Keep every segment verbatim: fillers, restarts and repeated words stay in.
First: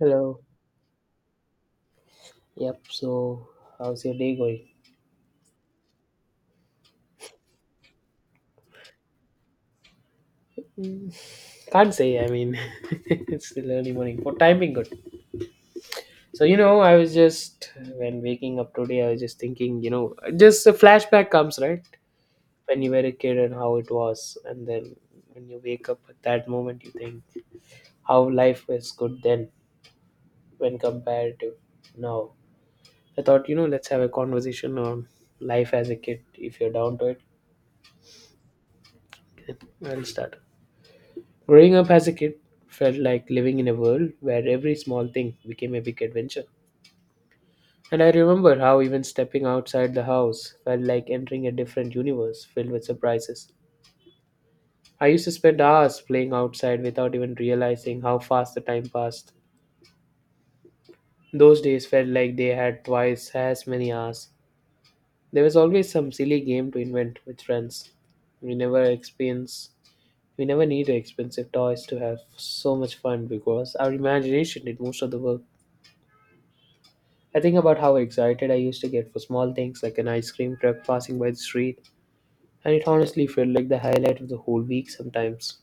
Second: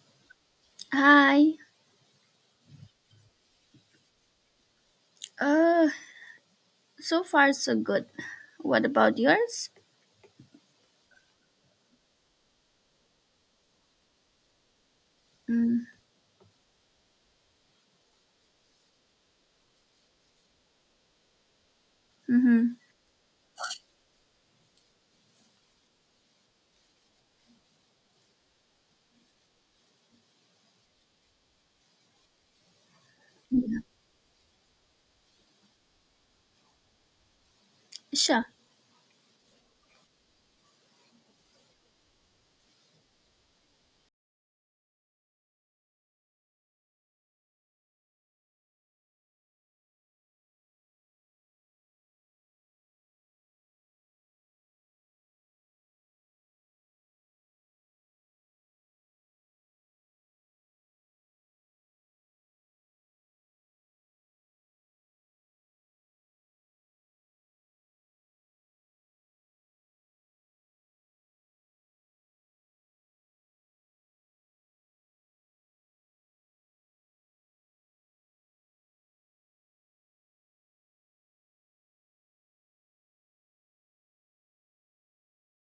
Hello. Hi. Yep. So, how's your day going? Uh, so far so good. What about yours? Mm. Can't say. I mean, it's still early morning. For timing, good. Mm. So you know, I was just when waking up today, I was just thinking. You know, just a flashback comes right Mm-hmm. when you were a kid and how it was, and then when you wake up at that moment, you think how life was good then when compared to now. I thought, you know, let's have a conversation on life as a kid if you're down to Sure. it. I'll start. Growing up as a kid felt like living in a world where every small thing became a big adventure. And I remember how even stepping outside the house felt like entering a different universe filled with surprises. I used to spend hours playing outside without even realizing how fast the time passed. Those days felt like they had twice as many hours. There was always some silly game to invent with friends. We never experience we never needed expensive toys to have so much fun because our imagination did most of the work. I think about how excited I used to get for small things like an ice cream truck passing by the street, and it honestly felt like the highlight of the whole week sometimes.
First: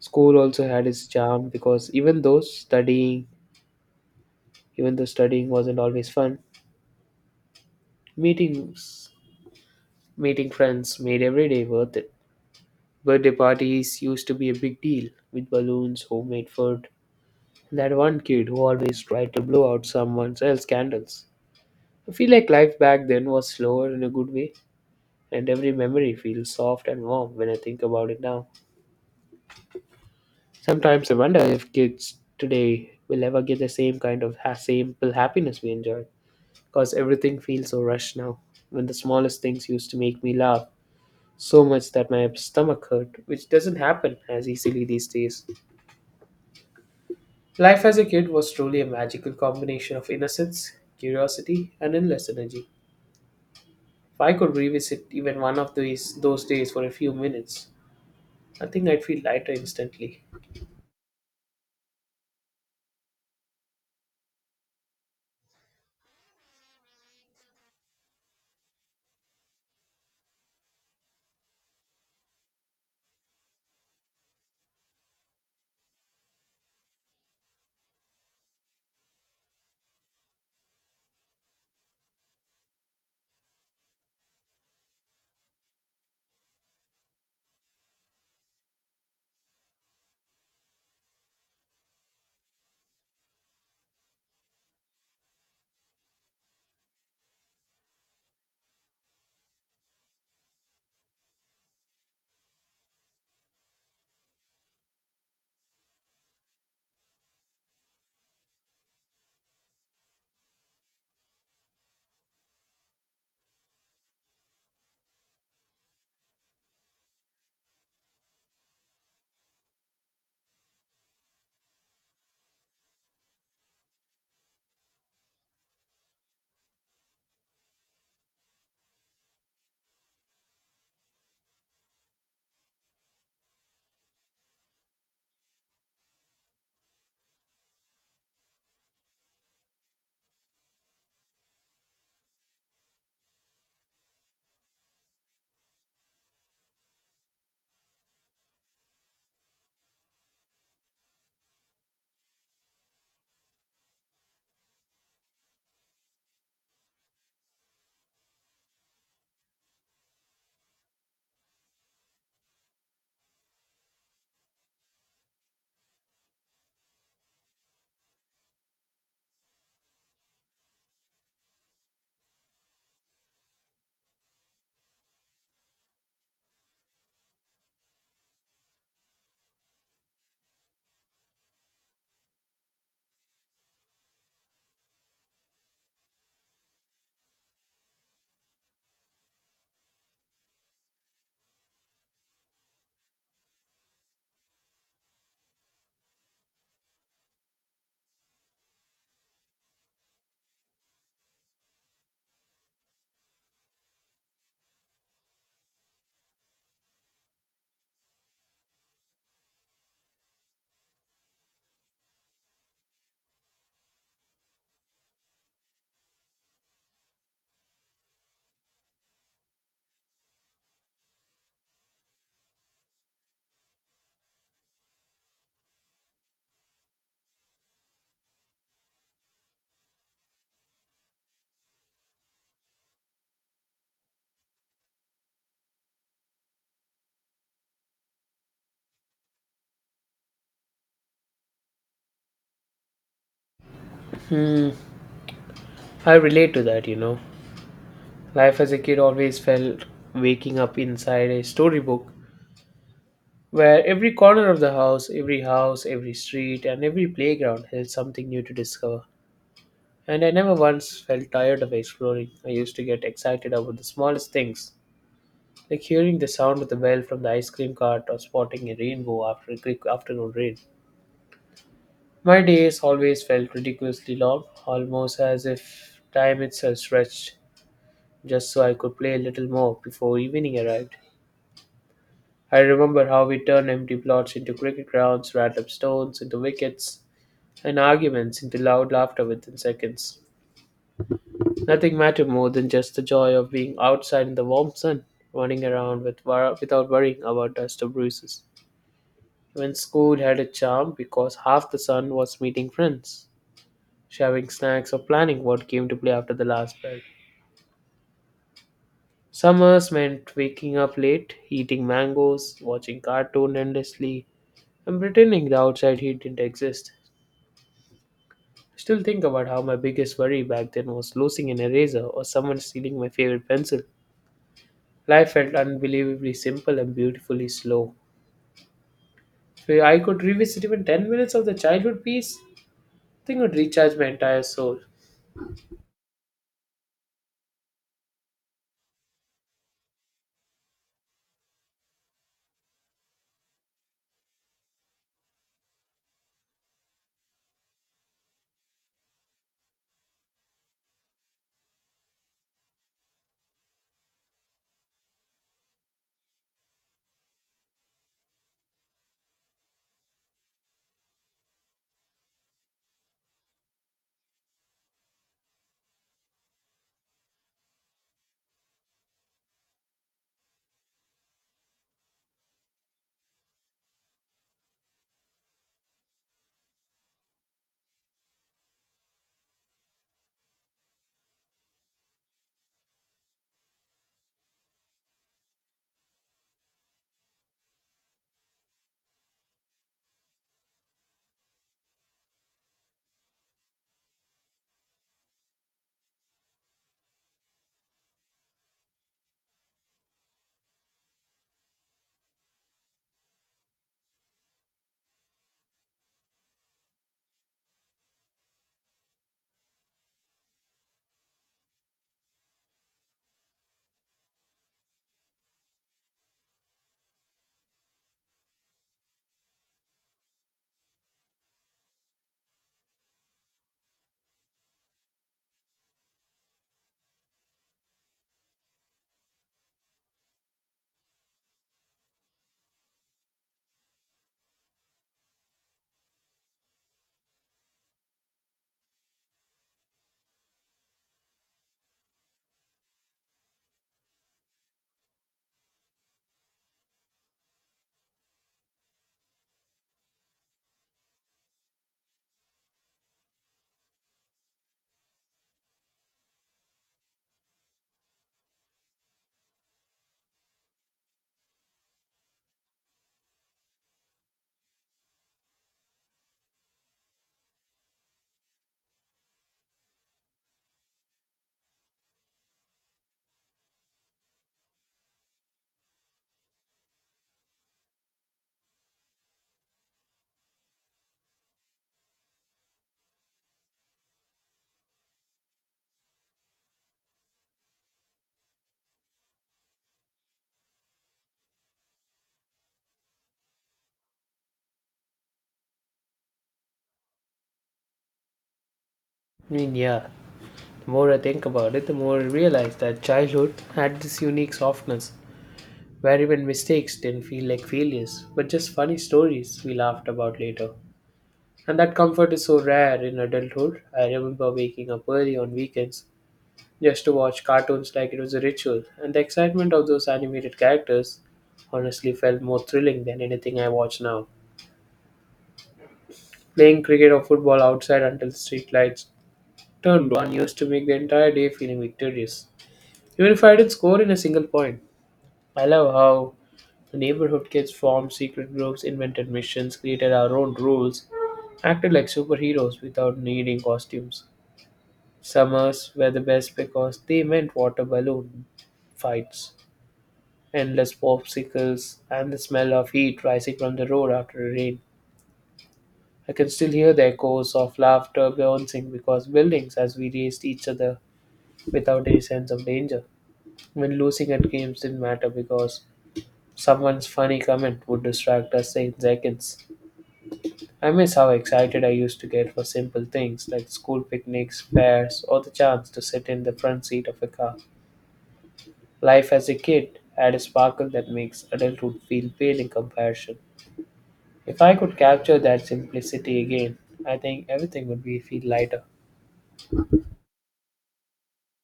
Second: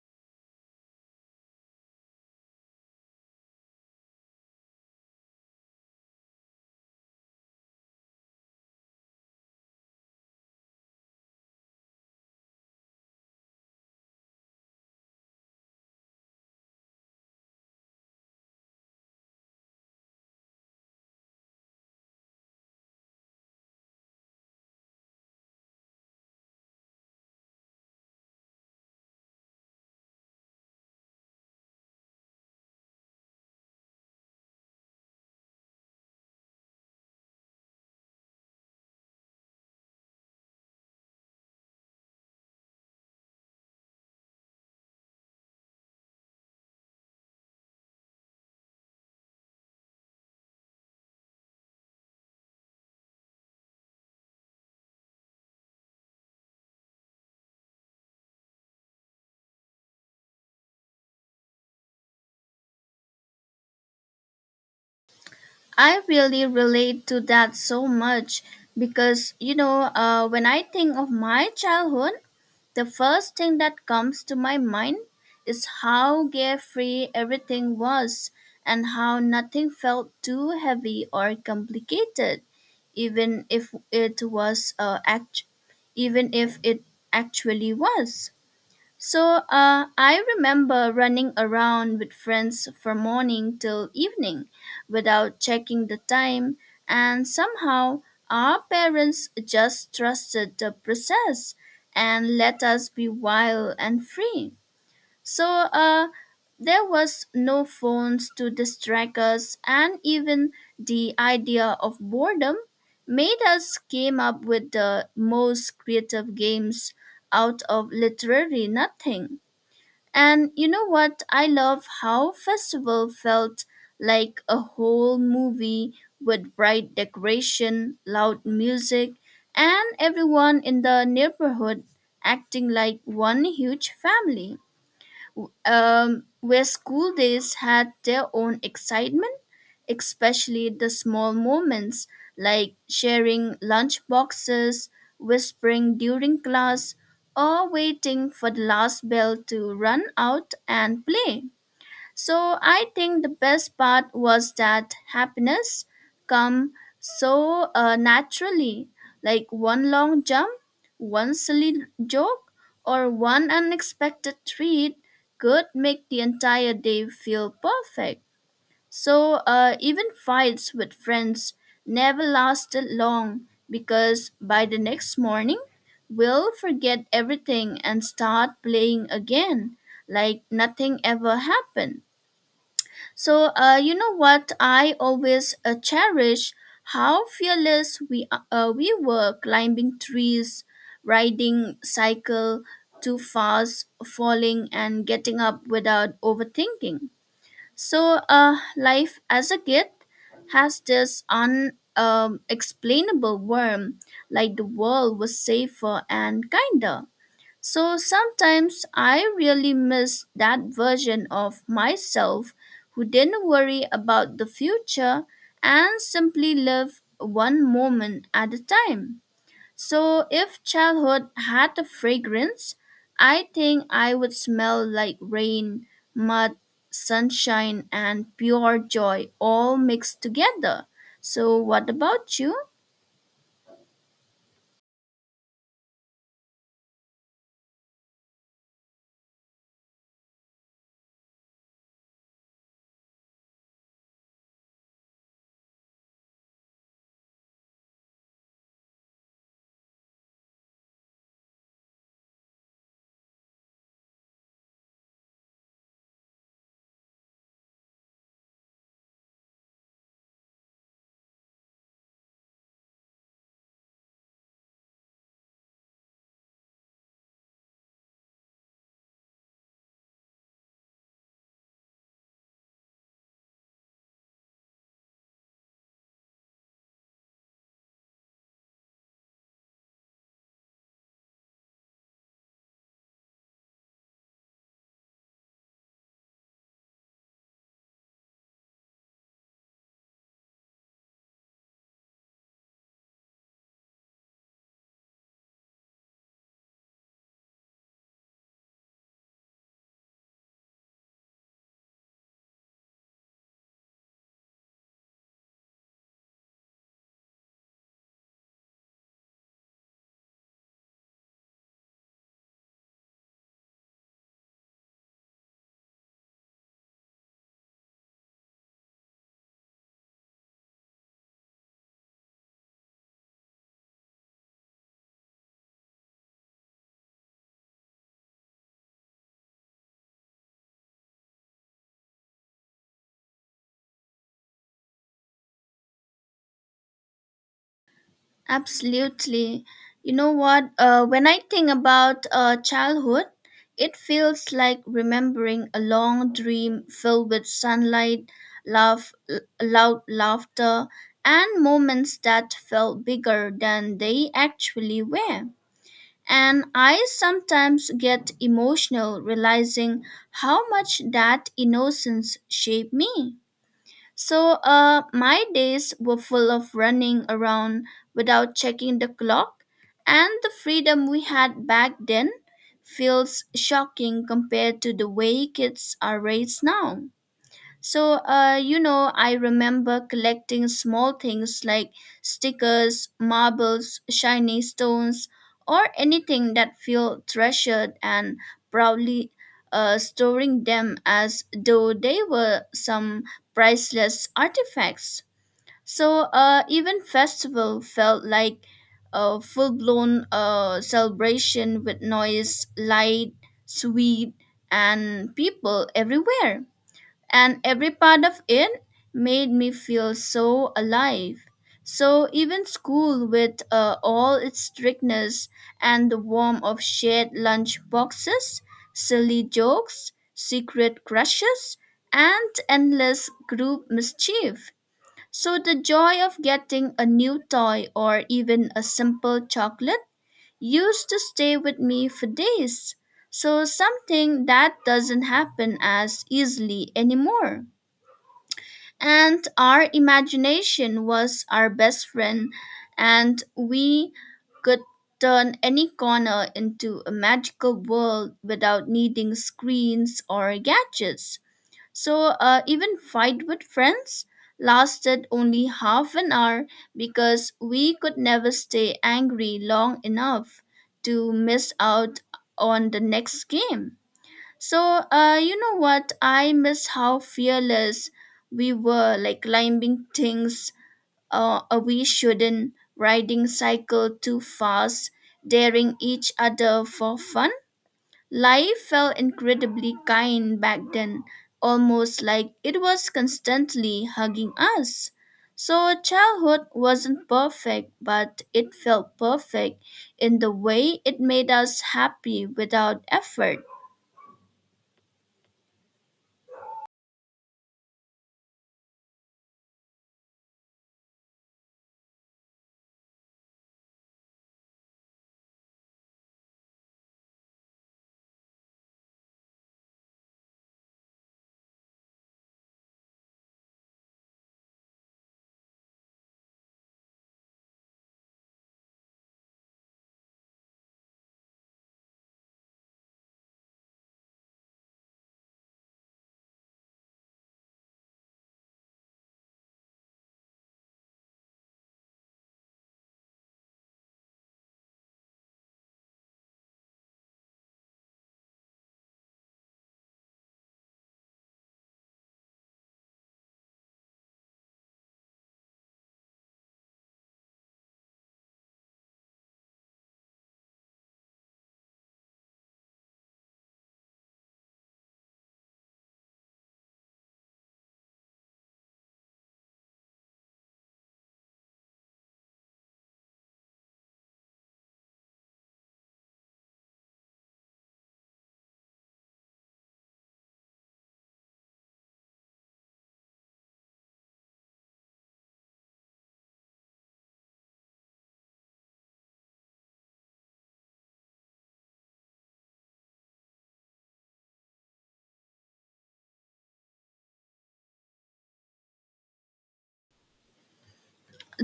School also had its charm because even though studying, even though studying wasn't always fun, meetings, meeting friends made every day worth it. Birthday parties used to be a big deal with balloons, homemade food, and that one kid who always tried to blow out someone else's candles. I feel like life back then was slower in a good way and every memory feels soft and warm when I think about it now. Sometimes I wonder if kids today will ever get the same kind of ha- simple happiness we enjoyed, because everything feels so rushed now. When the smallest things used to make me laugh so much that my stomach hurt, which doesn't happen as easily these days. Life as a kid was truly a magical combination of innocence, curiosity, and endless energy. If I could revisit even one of these those days for a few minutes, I think I'd feel lighter instantly. I really relate to that so much because you know, uh, when I think of my childhood, the first thing that comes to my mind is how carefree everything was and how nothing felt too heavy or complicated, even if it was uh, act- even if it actually was. So uh, I remember running around with friends from morning till evening without checking the time, and somehow our parents just trusted the process and let us be wild and free. So uh, there was no phones to distract us, and even the idea of boredom made us came up with the most creative games out of literally nothing. And you know what? I love how festival felt like a whole movie with bright decoration, loud music, and everyone in the neighborhood acting like one huge family, um, where school days had their own excitement, especially the small moments like sharing lunch boxes, whispering during class, or waiting for the last bell to run out and play. So I think the best part was that happiness come so uh, naturally, like one long jump, one silly joke, or one unexpected treat could make the entire day feel perfect. So uh, even fights with friends never lasted long because by the next morning we'll forget everything and start playing again like nothing ever happened. So, uh, you know what? I always uh, cherish how fearless we a- uh, we were climbing trees, riding cycle too fast, falling and getting up without overthinking. So, uh, life as a kid has this unexplainable um, explainable worm, like the world was safer and kinder. So sometimes I really miss that version of myself who didn't worry about the future and simply lived one moment at a time. So if childhood had a fragrance, I think I would smell like rain, mud, sunshine, and pure joy all mixed together. So what about you? I relate to that, you know. Life as a kid always felt waking up inside a storybook where every corner of the house, every house, every street, and every playground held something new to discover. And I never once felt tired of exploring. I used to get excited about the smallest things, like hearing the sound of the bell from the ice cream cart or spotting a rainbow after a quick afternoon rain. My days always felt ridiculously long, almost as if time itself stretched, just so I could play a little more before evening arrived. I remember how we turned empty plots into cricket grounds, random stones into wickets, and arguments into loud laughter within seconds. Nothing mattered more than just the joy of being outside in the warm sun, running around with wor- without worrying about dust or bruises. Even school had a charm because half the sun was meeting friends, sharing snacks, or planning what game to play after the last bell. Summers meant waking up late, eating mangoes, watching cartoon endlessly, and pretending the outside heat didn't exist. Still think about how my biggest worry back then was losing an eraser or someone stealing my favorite pencil. Life felt unbelievably simple and beautifully slow. If I could revisit even ten minutes of the childhood piece, I think it would recharge my entire soul. Absolutely. You know what? Uh, when I think about uh, childhood, it feels like remembering a long dream filled with sunlight, laugh, l- loud laughter, and moments that felt bigger than they actually were. And I sometimes get emotional realizing how much that innocence shaped me. So uh, my days were full of running around without checking the clock, and the freedom we had back then feels shocking compared to the way kids are raised now. So, uh, you know, I remember collecting small things like stickers, marbles, shiny stones, or anything that feel treasured and proudly uh, storing them as though they were some priceless artifacts. So, uh, even festival felt like a full blown uh, celebration with noise, light, sweet, and people everywhere, and every part of it made me feel so alive. So even school, with uh, all its strictness and the warmth of shared lunch boxes, silly jokes, secret crushes, and endless group mischief. So the joy of getting a new toy or even a simple chocolate used to stay with me for days. So something that doesn't happen as easily anymore. And our imagination was our best friend, and we could turn any corner into a magical world without needing screens or gadgets. So, uh, even fight with friends lasted only half an hour because we could never stay angry long enough to miss out on the next game. So, uh, you know what? I miss how fearless we were, like climbing things uh, uh, we shouldn't, riding cycle too fast, daring each other for fun. Life felt incredibly kind back then, almost like it was constantly hugging us. So, childhood wasn't perfect, but it felt perfect in the way it made us happy without effort. I mean, yeah, the more I think about it, the more I realize that childhood had this unique softness where even mistakes didn't feel like failures, but just funny stories we laughed about later. And that comfort is so rare in adulthood. I remember waking up early on weekends just to watch cartoons like it was a ritual, and the excitement of those animated characters honestly felt more thrilling than anything I watch now. Playing cricket or football outside until the street lights turned on used to make the entire day feeling victorious. Even if I didn't score in a single point, I love how the neighborhood kids formed secret groups, invented missions, created our own rules, acted like superheroes without needing costumes. Summers were the best because they meant water balloon fights, endless popsicles, and the smell of heat rising from the road after a rain. I can still hear the echoes of laughter bouncing because buildings as we raced each other without any sense of danger. When losing at games didn't matter because someone's funny comment would distract us in seconds. I miss how excited I used to get for simple things like school picnics, fairs, or the chance to sit in the front seat of a car. Life as a kid had a sparkle that makes adulthood feel pale in comparison. If I could capture that simplicity again, I think everything would be feel lighter.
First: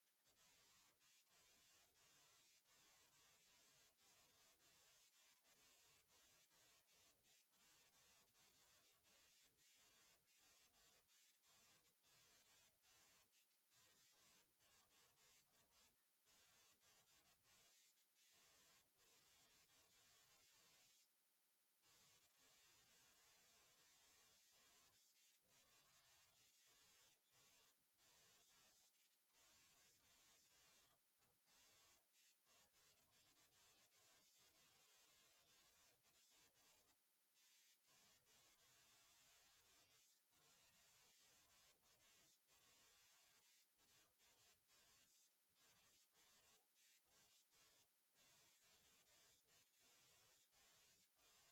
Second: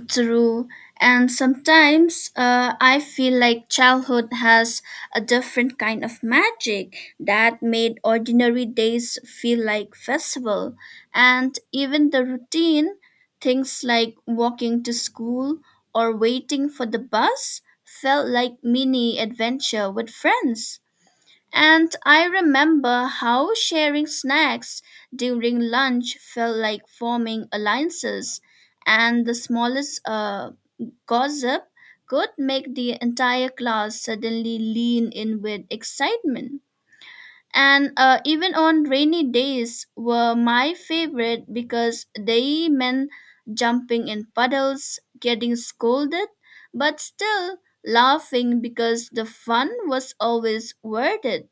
True. And sometimes uh, I feel like childhood has a different kind of magic that made ordinary days feel like festival. And even the routine, things like walking to school or waiting for the bus, felt like mini adventure with friends. And I remember how sharing snacks during lunch felt like forming alliances, and the smallest uh, gossip could make the entire class suddenly lean in with excitement. And uh, even on rainy days were my favorite because they meant jumping in puddles, getting scolded, but still laughing because the fun was always worth it.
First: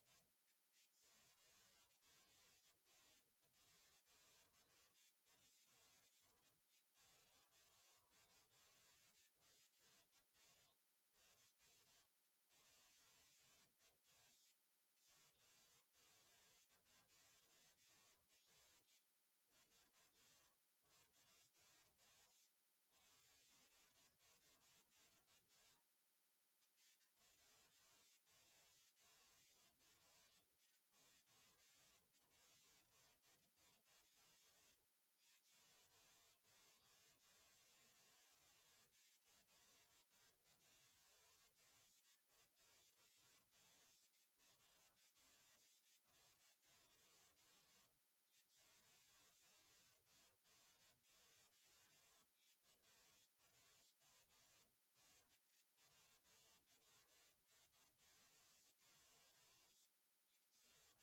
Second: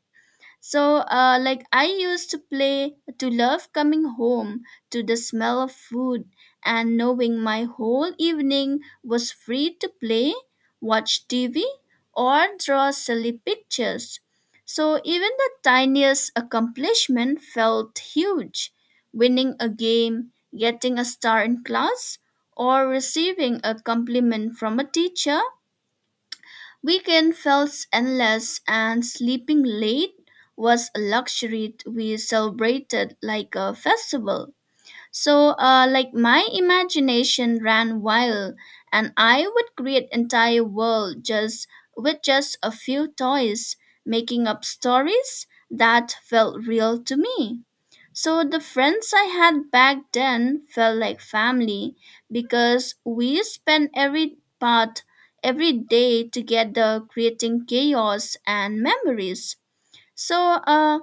So, uh, like I used to play to love coming home to the smell of food and knowing my whole evening was free to play, watch T V, or draw silly pictures. So, even the tiniest accomplishment felt huge. Winning a game, getting a star in class, or receiving a compliment from a teacher. Weekend felt endless and sleeping late was a luxury we celebrated like a festival. So, uh, like my imagination ran wild, and I would create entire world just with just a few toys, making up stories that felt real to me. So the friends I had back then felt like family because we spent every part every day together creating chaos and memories. So, uh,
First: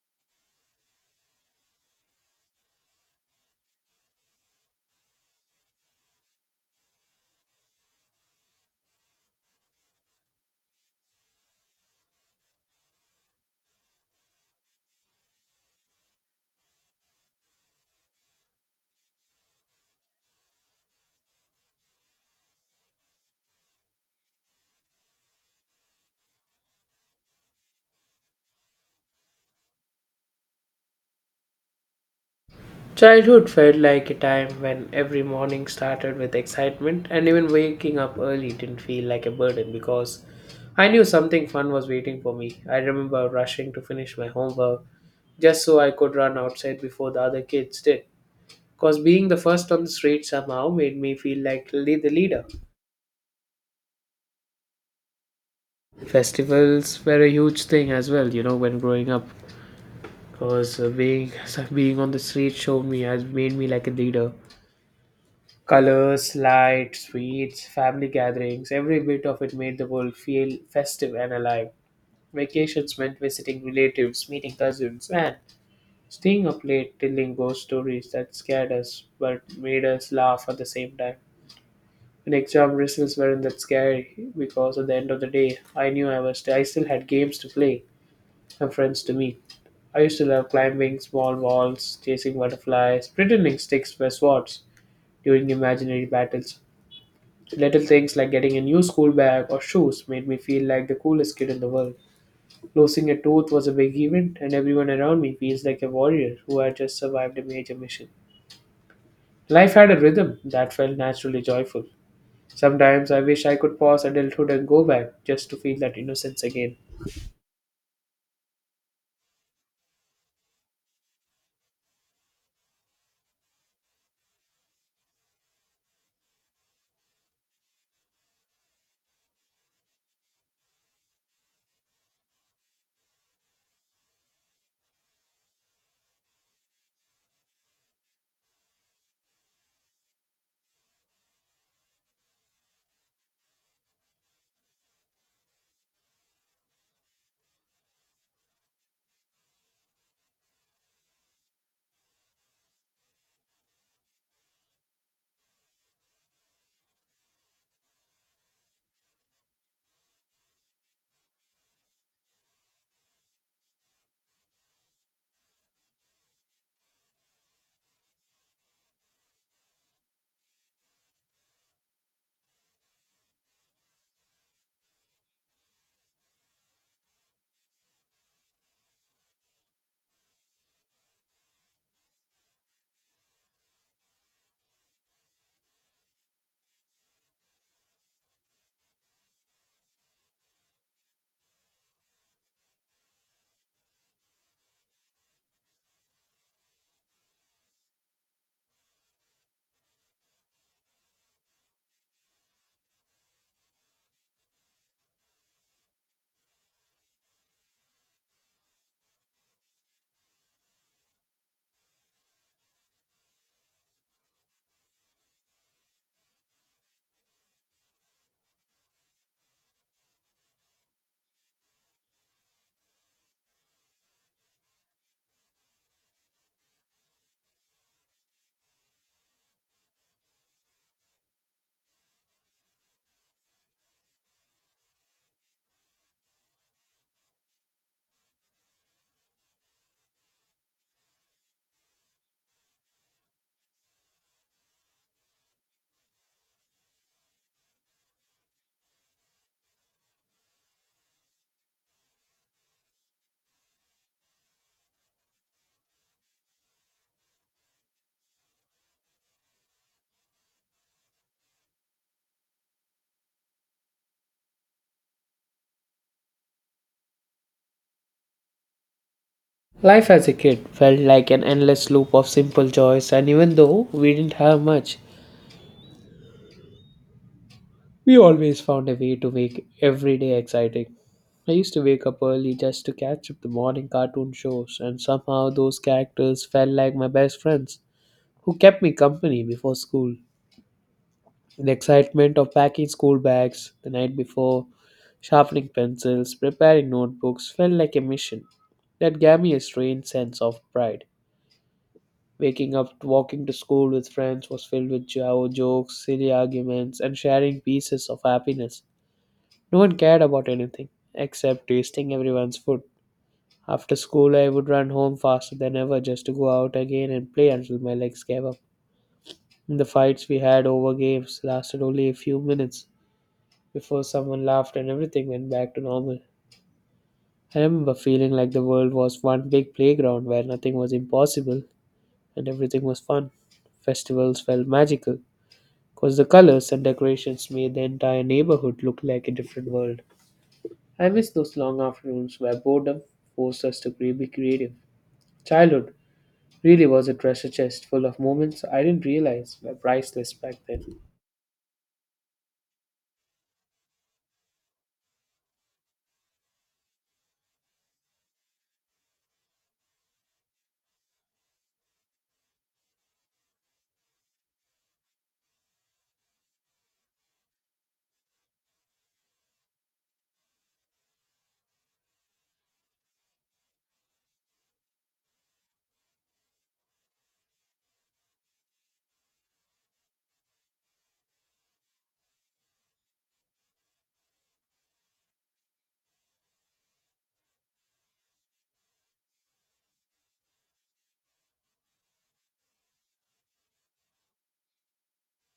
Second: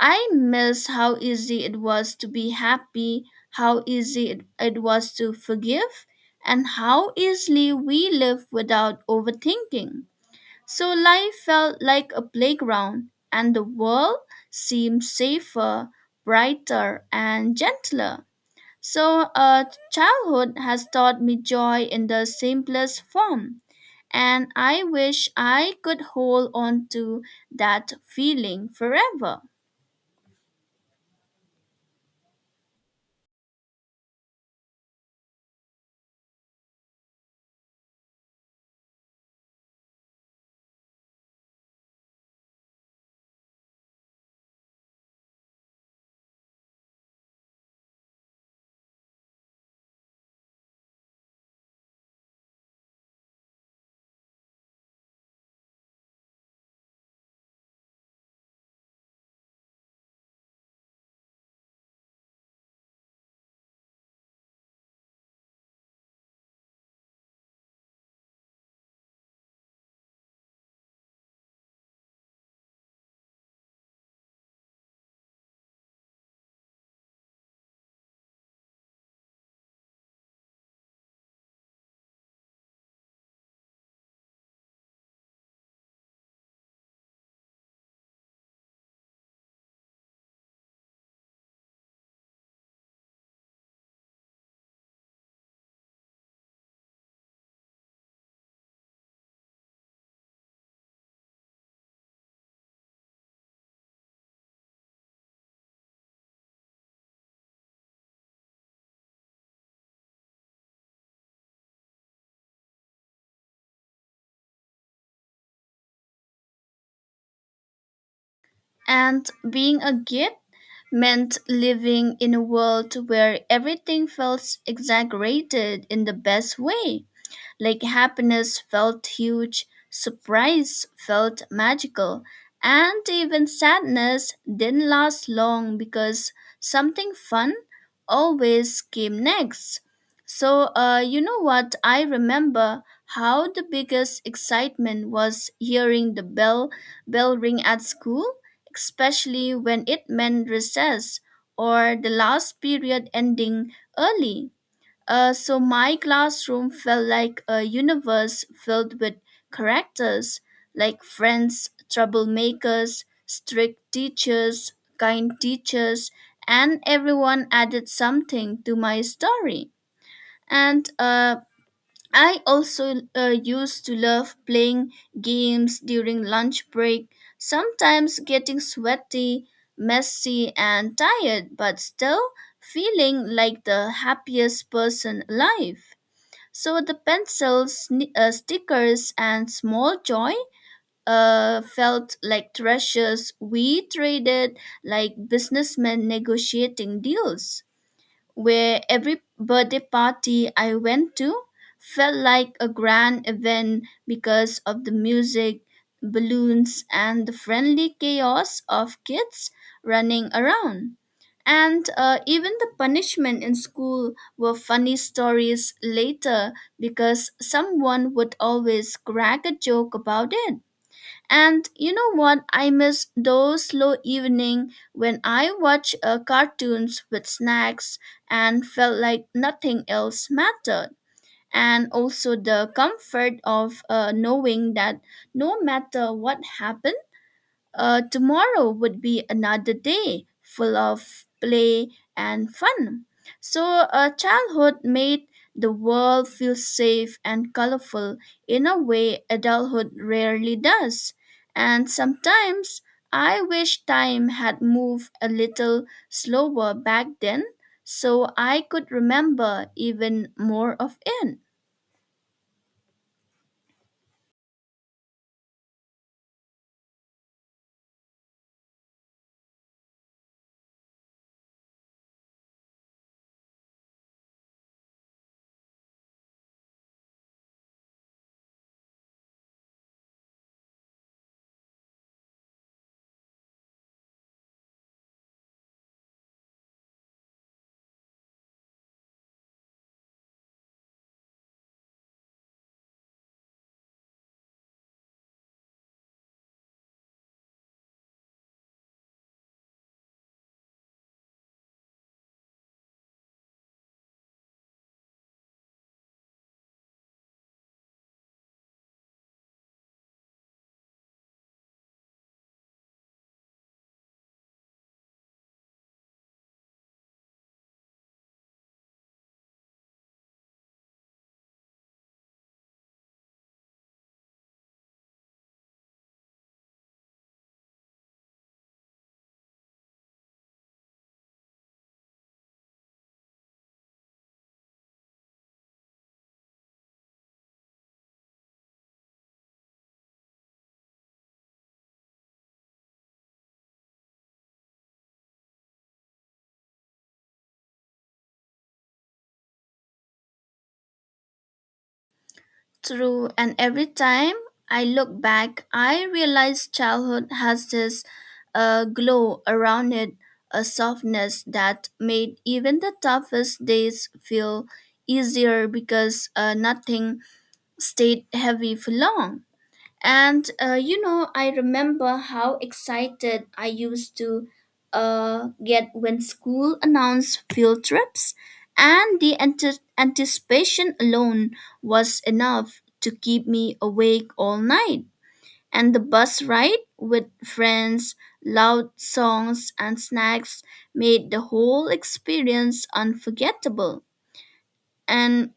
I miss how easy it was to be happy, how easy it, it was to forgive, and how easily we live without overthinking. So life felt like a playground, and the world seemed safer, brighter, and gentler. So, uh, childhood has taught me joy in the simplest form, and I wish I could hold on to that feeling forever. Childhood felt like a time when every morning started with excitement, and even waking up early didn't feel like a burden because I knew something fun was waiting for me. I remember rushing to finish my homework just so I could run outside before the other kids did. Because being the first on the street somehow made me feel like le- the leader. Festivals were a huge thing as well, you know, when growing up. Because being being on the street showed me has made me like a leader. Colors, light, sweets, family gatherings, every bit of it made the world feel festive and alive. Vacations meant visiting relatives, meeting cousins, and staying up late telling ghost stories that scared us but made us laugh at the same time. And exam results weren't that scary because at the end of the day, I knew I was I still had games to play and friends to meet. I used to love climbing small walls, chasing butterflies, pretending sticks were swords during imaginary battles. Little things like getting a new school bag or shoes made me feel like the coolest kid in the world. Losing a tooth was a big event, and everyone around me feels like a warrior who had just survived a major mission. Life had a rhythm that felt naturally joyful. Sometimes I wish I could pause adulthood and go back just to feel that innocence again. And being a git meant living in a world where everything felt exaggerated in the best way. Like happiness felt huge, surprise felt magical, and even sadness didn't last long because something fun always came next. So, uh, you know what? I remember how the biggest excitement was hearing the bell bell ring at school, especially when it meant recess or the last period ending early. Uh, so my classroom felt like a universe filled with characters like friends, troublemakers, strict teachers, kind teachers, and everyone added something to my story. And uh, I also uh, used to love playing games during lunch break, sometimes getting sweaty, messy, and tired, but still feeling like the happiest person alive. So the pencils, sni- uh, stickers, and small joy uh, felt like treasures we traded like businessmen negotiating deals where every birthday party I went to felt like a grand event because of the music, balloons, and the friendly chaos of kids running around. And uh, even the punishment in school were funny stories later because someone would always crack a joke about it. And you know what? I miss those slow evening when I watched uh, cartoons with snacks and felt like nothing else mattered. And also the comfort of uh, knowing that no matter what happened, uh, tomorrow would be another day full of play and fun. So, uh, childhood made the world feel safe and colorful in a way adulthood rarely does. And sometimes I wish time had moved a little slower back then so I could remember even more of it. Life as a kid felt like an endless loop of simple joys, and even though we didn't have much, we always found a way to make every day exciting. I used to wake up early just to catch up the morning cartoon shows, and somehow those characters felt like my best friends who kept me company before school. The excitement of packing school bags the night before, sharpening pencils, preparing notebooks felt like a mission that gave me a strange sense of pride. Waking up, walking to school with friends was filled with jo- jokes, silly arguments, and sharing pieces of happiness. No one cared about anything except tasting everyone's food. After school, I would run home faster than ever just to go out again and play until my legs gave up. The fights we had over games lasted only a few minutes before someone laughed and everything went back to normal. I remember feeling like the world was one big playground where nothing was impossible and everything was fun. Festivals felt magical because the colors and decorations made the entire neighborhood look like a different world. I miss those long afternoons where boredom forced us to cre- be creative. Childhood really was a treasure chest full of moments I didn't realize were priceless back then. True, and every time I look back, I realize childhood has this uh, glow around it, a softness that made even the toughest days feel easier because uh, nothing stayed heavy for long. And uh, you know, I remember how excited I used to uh, get when school announced field trips, and the ante- anticipation alone was enough to keep me awake all night. And the bus ride with friends, loud songs, and snacks made the whole experience unforgettable. And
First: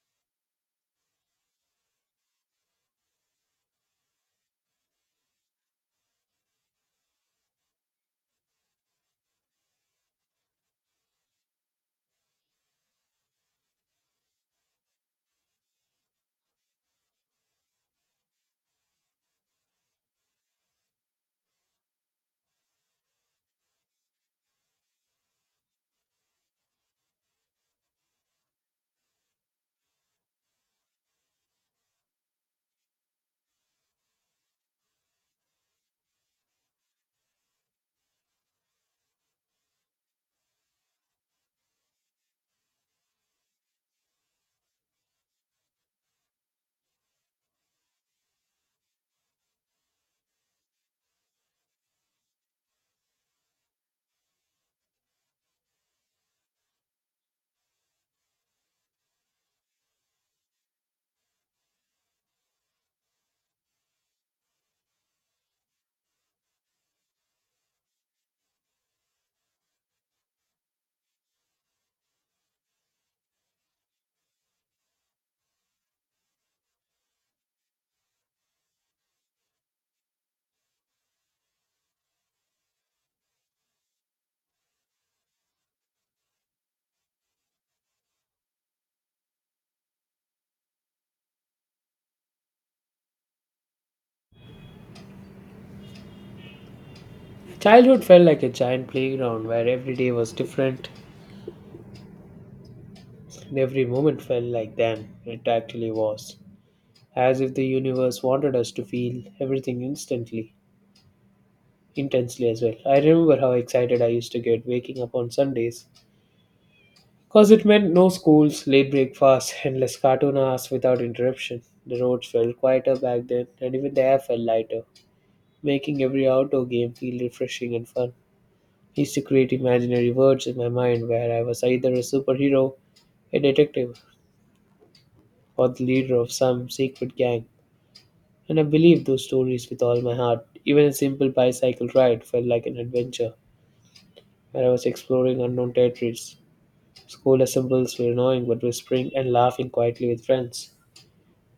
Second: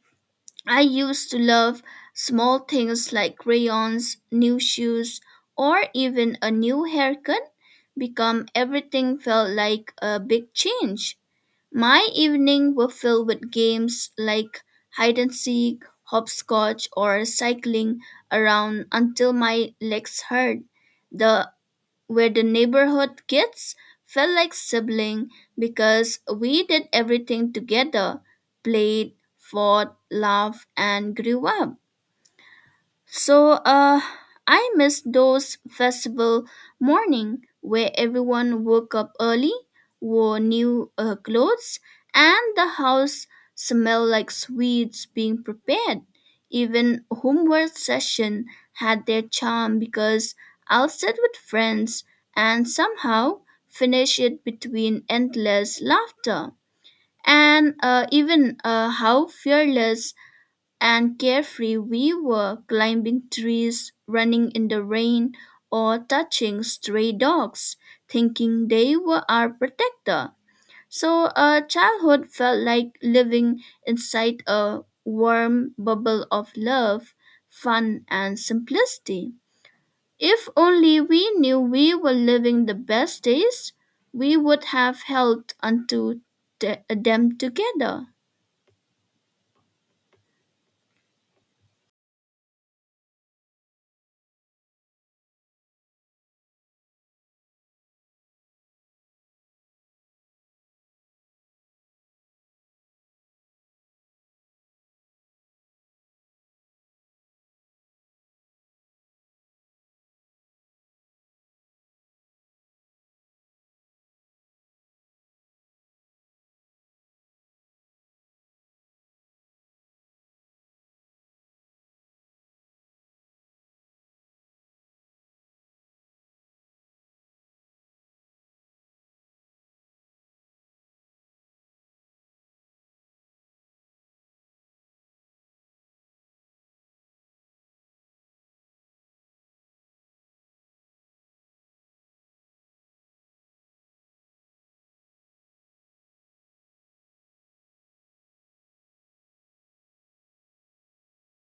I used to love small things like crayons, new shoes, or even a new haircut become everything felt like a big change. My evening were filled with games like hide and seek, hopscotch, or cycling around until my legs hurt. The where the neighborhood kids felt like sibling because we did everything together, played, fought, laughed, and grew up. So uh I miss those festival morning where everyone woke up early, wore new uh, clothes, and the house smelled like sweets being prepared. Even homework session had their charm because I'll sit with friends and somehow finish it between endless laughter. And uh, even uh, how fearless and carefree we were, climbing trees, running in the rain, or touching stray dogs, thinking they were our protector. So uh, childhood felt like living inside a warm bubble of love, fun, and simplicity. If only we knew we were living the best days, we would have held unto th- them together. Childhood felt like a giant playground where every day was different and every moment felt like then it actually was. As if the universe wanted us to feel everything instantly, intensely as well. I remember how excited I used to get waking up on Sundays because it meant no schools, late breakfasts, endless cartoon hours without interruption. The roads felt quieter back then, and even the air felt lighter, making every outdoor game feel refreshing and fun. I used to create imaginary worlds in my mind where I was either a superhero, a detective, or the leader of some secret gang. And I believed those stories with all my heart. Even a simple bicycle ride felt like an adventure, where I was exploring unknown territories. School assemblies were annoying, but whispering and laughing quietly with friends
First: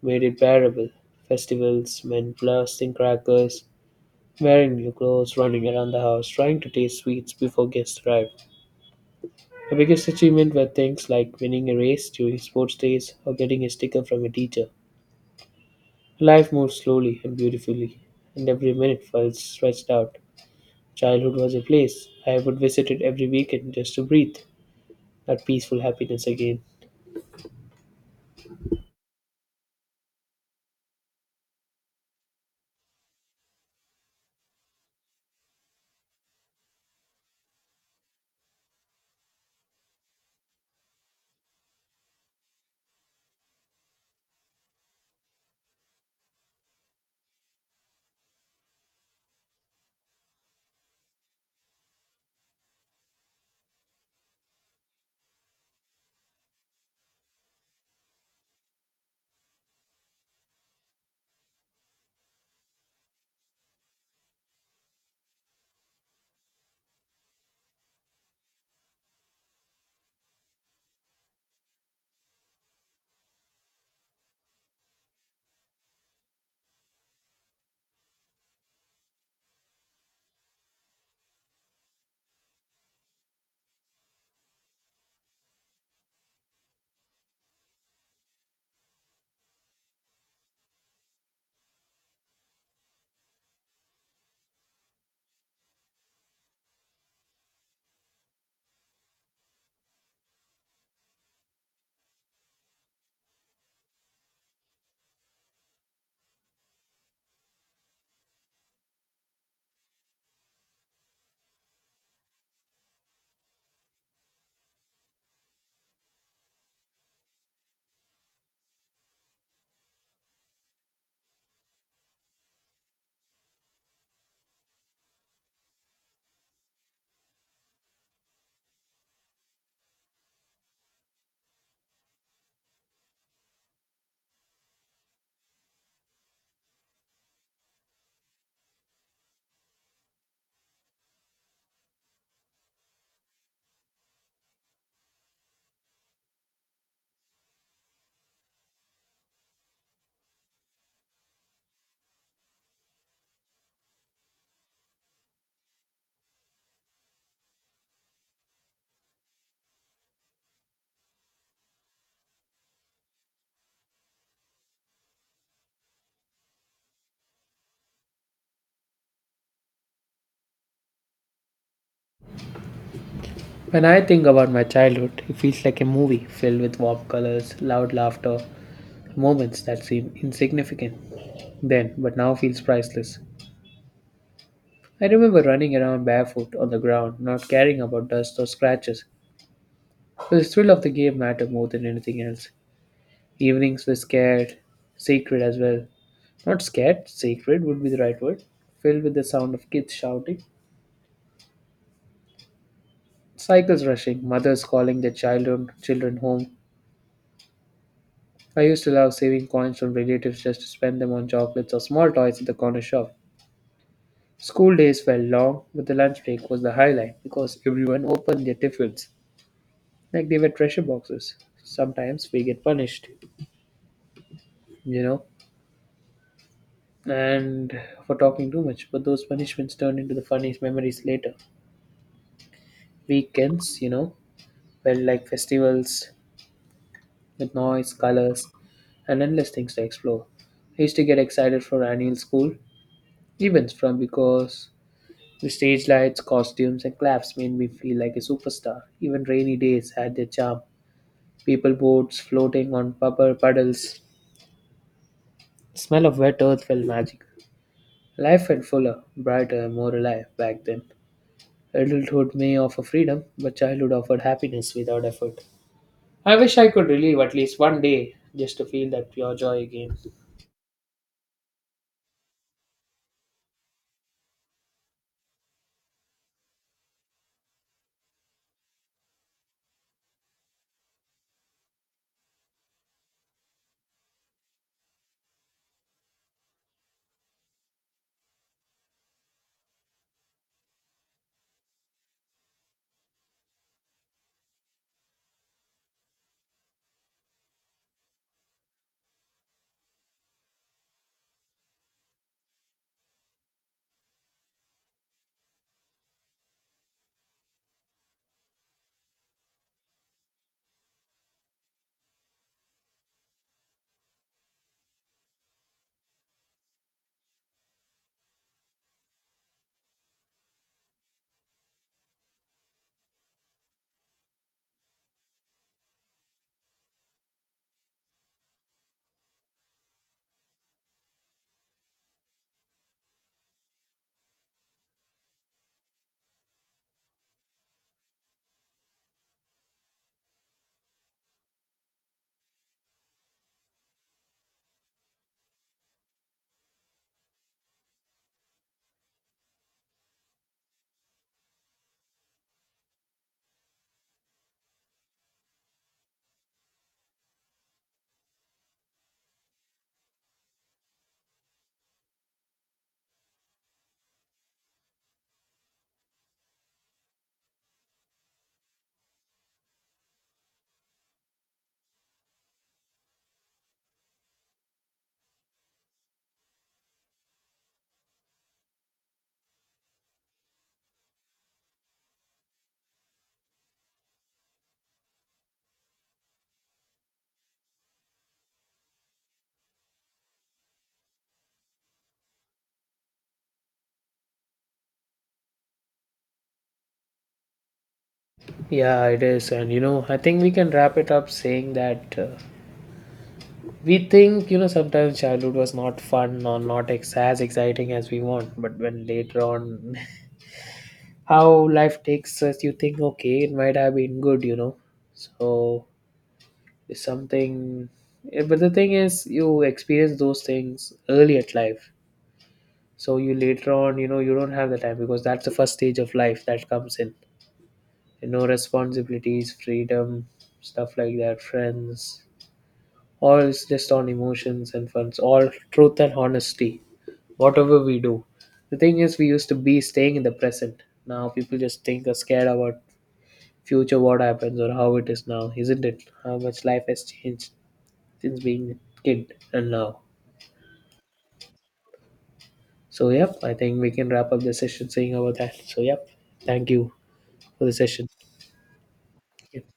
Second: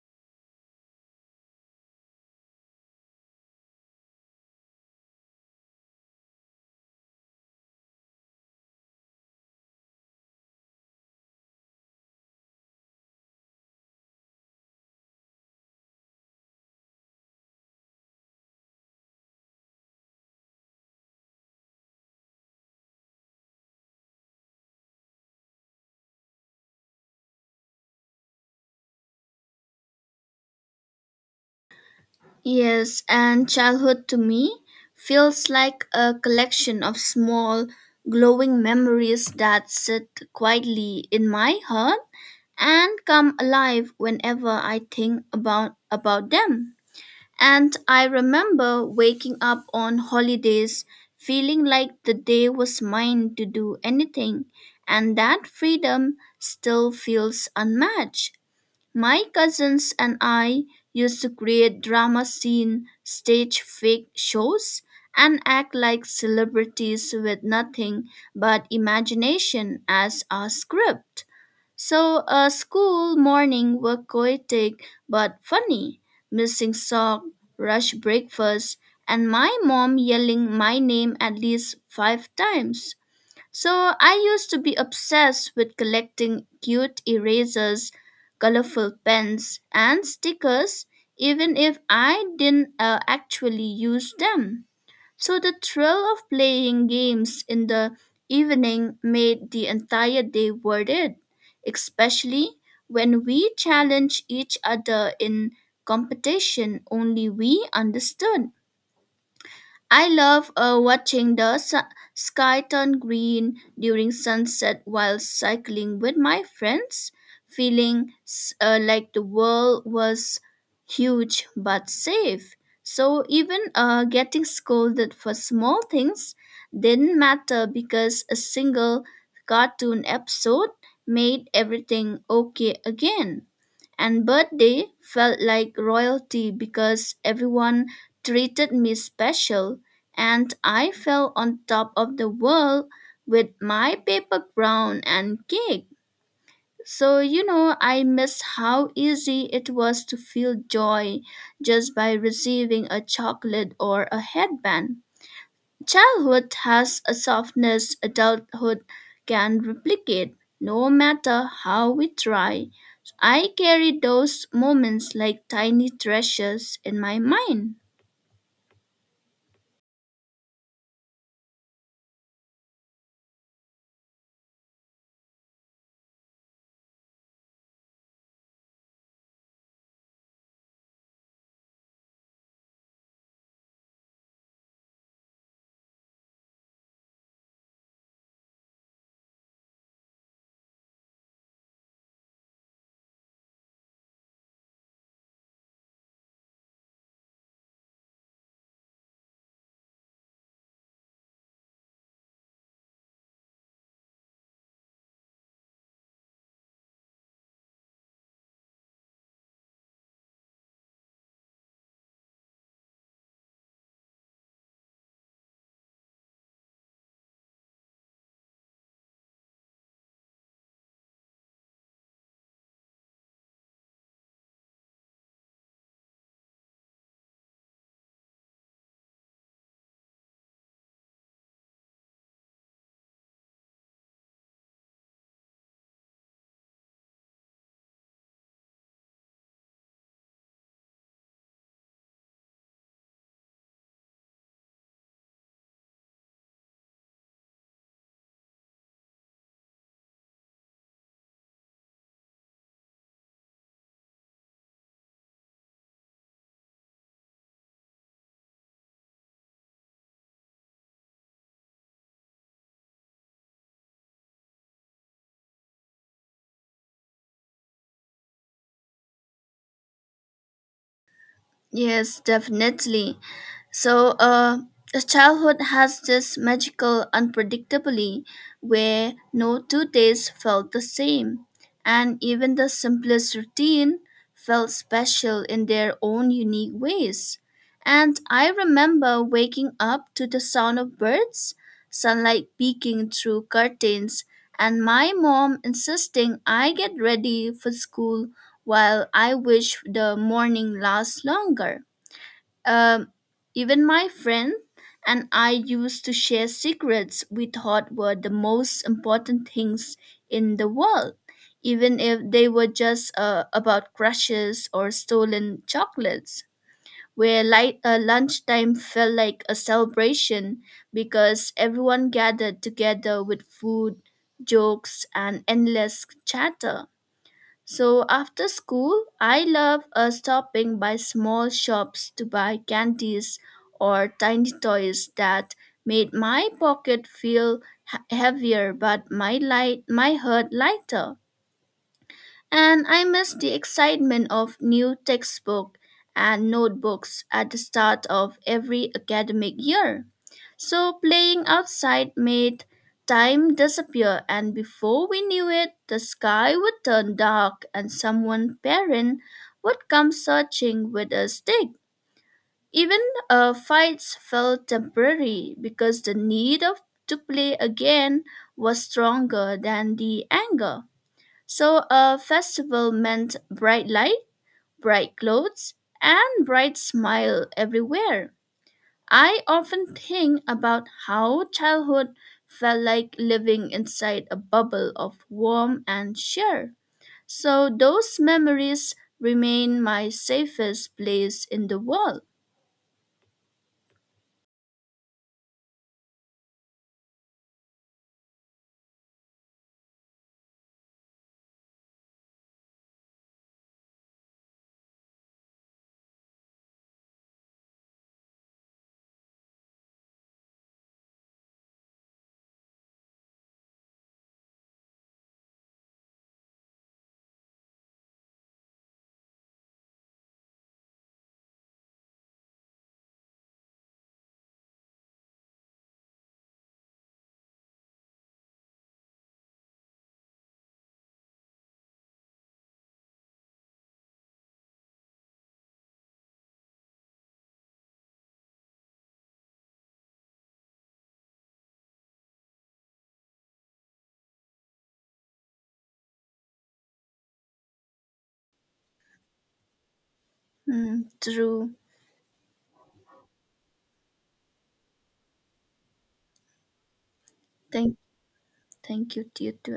made it bearable. Festivals meant blasting crackers, wearing new clothes, running around the house, trying to taste sweets before guests arrived. My biggest achievement were things like winning a race during sports days or getting a sticker from a teacher. Life moved slowly and beautifully, and every minute felt stretched out. Childhood was a place I would visit it every weekend just to breathe that peaceful happiness again. Yes, and childhood to me feels like a collection of small, glowing memories that sit quietly in my heart and come alive whenever I think about, about them. And I remember waking up on holidays feeling like the day was mine to do anything, and that freedom still feels unmatched. My cousins and I used to create drama scene stage fake shows and act like celebrities with nothing but imagination as our script. So a school morning were chaotic but funny, missing sock, rush breakfast, and my mom yelling my name at least five times. So I used to be obsessed with collecting cute erasers, colorful pens, and stickers, even if I didn't uh, actually use them. So the thrill of playing games in the evening made the entire day worth it, especially when we challenged each other in competition only we understood. I love uh, watching the su- sky turn green during sunset while cycling with my friends, feeling s- uh, like the world was huge but safe. So even uh, getting scolded for small things didn't matter because a single cartoon episode made everything okay again, and birthday felt like royalty because everyone treated me special and I felt on top of the world with my paper crown and cake. So, you know, I miss how easy it was to feel joy just by receiving a chocolate or a headband. Childhood has a softness adulthood can replicate, no matter how we try. So, I carry those moments like tiny treasures in my mind. When I think about my childhood, it feels like a movie filled with warm colors, loud laughter, moments that seem insignificant then, but now feels priceless. I remember running around barefoot on the ground, not caring about dust or scratches. The thrill of the game mattered more than anything else. Evenings were scared, sacred as well. Not scared, sacred would be the right word. Filled with the sound of kids shouting, cycles rushing, mothers calling their children children home. I used to love saving coins from relatives just to spend them on chocolates or small toys at the corner shop. School days felt long, but the lunch break was the highlight because everyone opened their tiffins like they were treasure boxes. Sometimes we get punished, you know, and for talking too much, but those punishments turned into the funniest memories later. Weekends, you know, felt like festivals with noise, colors, and endless things to explore. I used to get excited for annual school events from because the stage lights, costumes, and claps made me feel like a superstar. Even rainy days had their charm. People boats floating on paper puddles. Smell of wet earth felt magical. Life felt fuller, brighter, and more alive back then. Adulthood may offer freedom, but childhood offered happiness without effort. I wish I could relive at least one day just to feel that pure joy again. Yes, definitely. So, uh, the childhood has this magical unpredictably where no two days felt the same, and even the simplest routine felt special in their own unique ways. And I remember waking up to the sound of birds, sunlight peeking through curtains, and my mom insisting I get ready for school while I wish the morning lasts longer. Um, even my friend and I used to share secrets we thought were the most important things in the world, even if they were just uh, about crushes or stolen chocolates. Where light, uh, lunchtime felt like a celebration because everyone gathered together with food, jokes, and endless chatter. So after school, I love uh, stopping by small shops to buy candies or tiny toys that made my pocket feel he- heavier but my light my heart lighter. And I miss the excitement of new textbook and notebooks at the start of every academic year. So playing outside made time disappear and before we knew it, the sky would turn dark and someone parent would come searching with a stick. Even uh, fights felt temporary because the need of to play again was stronger than the anger. So a festival meant bright light, bright clothes, and bright smile everywhere. I often think about how childhood felt like living inside a bubble of warm and cheer. So those memories remain my safest place in the world. Yeah, it is. And you know, I think we can wrap it up saying that uh, we think, you know, sometimes childhood was not fun or not ex- as exciting as we want, but when later on how life takes us you think okay it might have been good you know so it's something eh, but the thing is you experience those things early at life so you later on you know you don't have the time because that's the first stage of life that comes in you know responsibilities freedom stuff like that friends all is just on emotions and funds all truth and honesty whatever we do the thing is we used to be staying in the present now people just think are scared about future what happens or how it is now, isn't it? How much life has changed since being a kid and now. Hmm, true. So yep, I think we can wrap up the session saying about that. So yep, thank you for the Thank, session. thank you, Yep. Tito.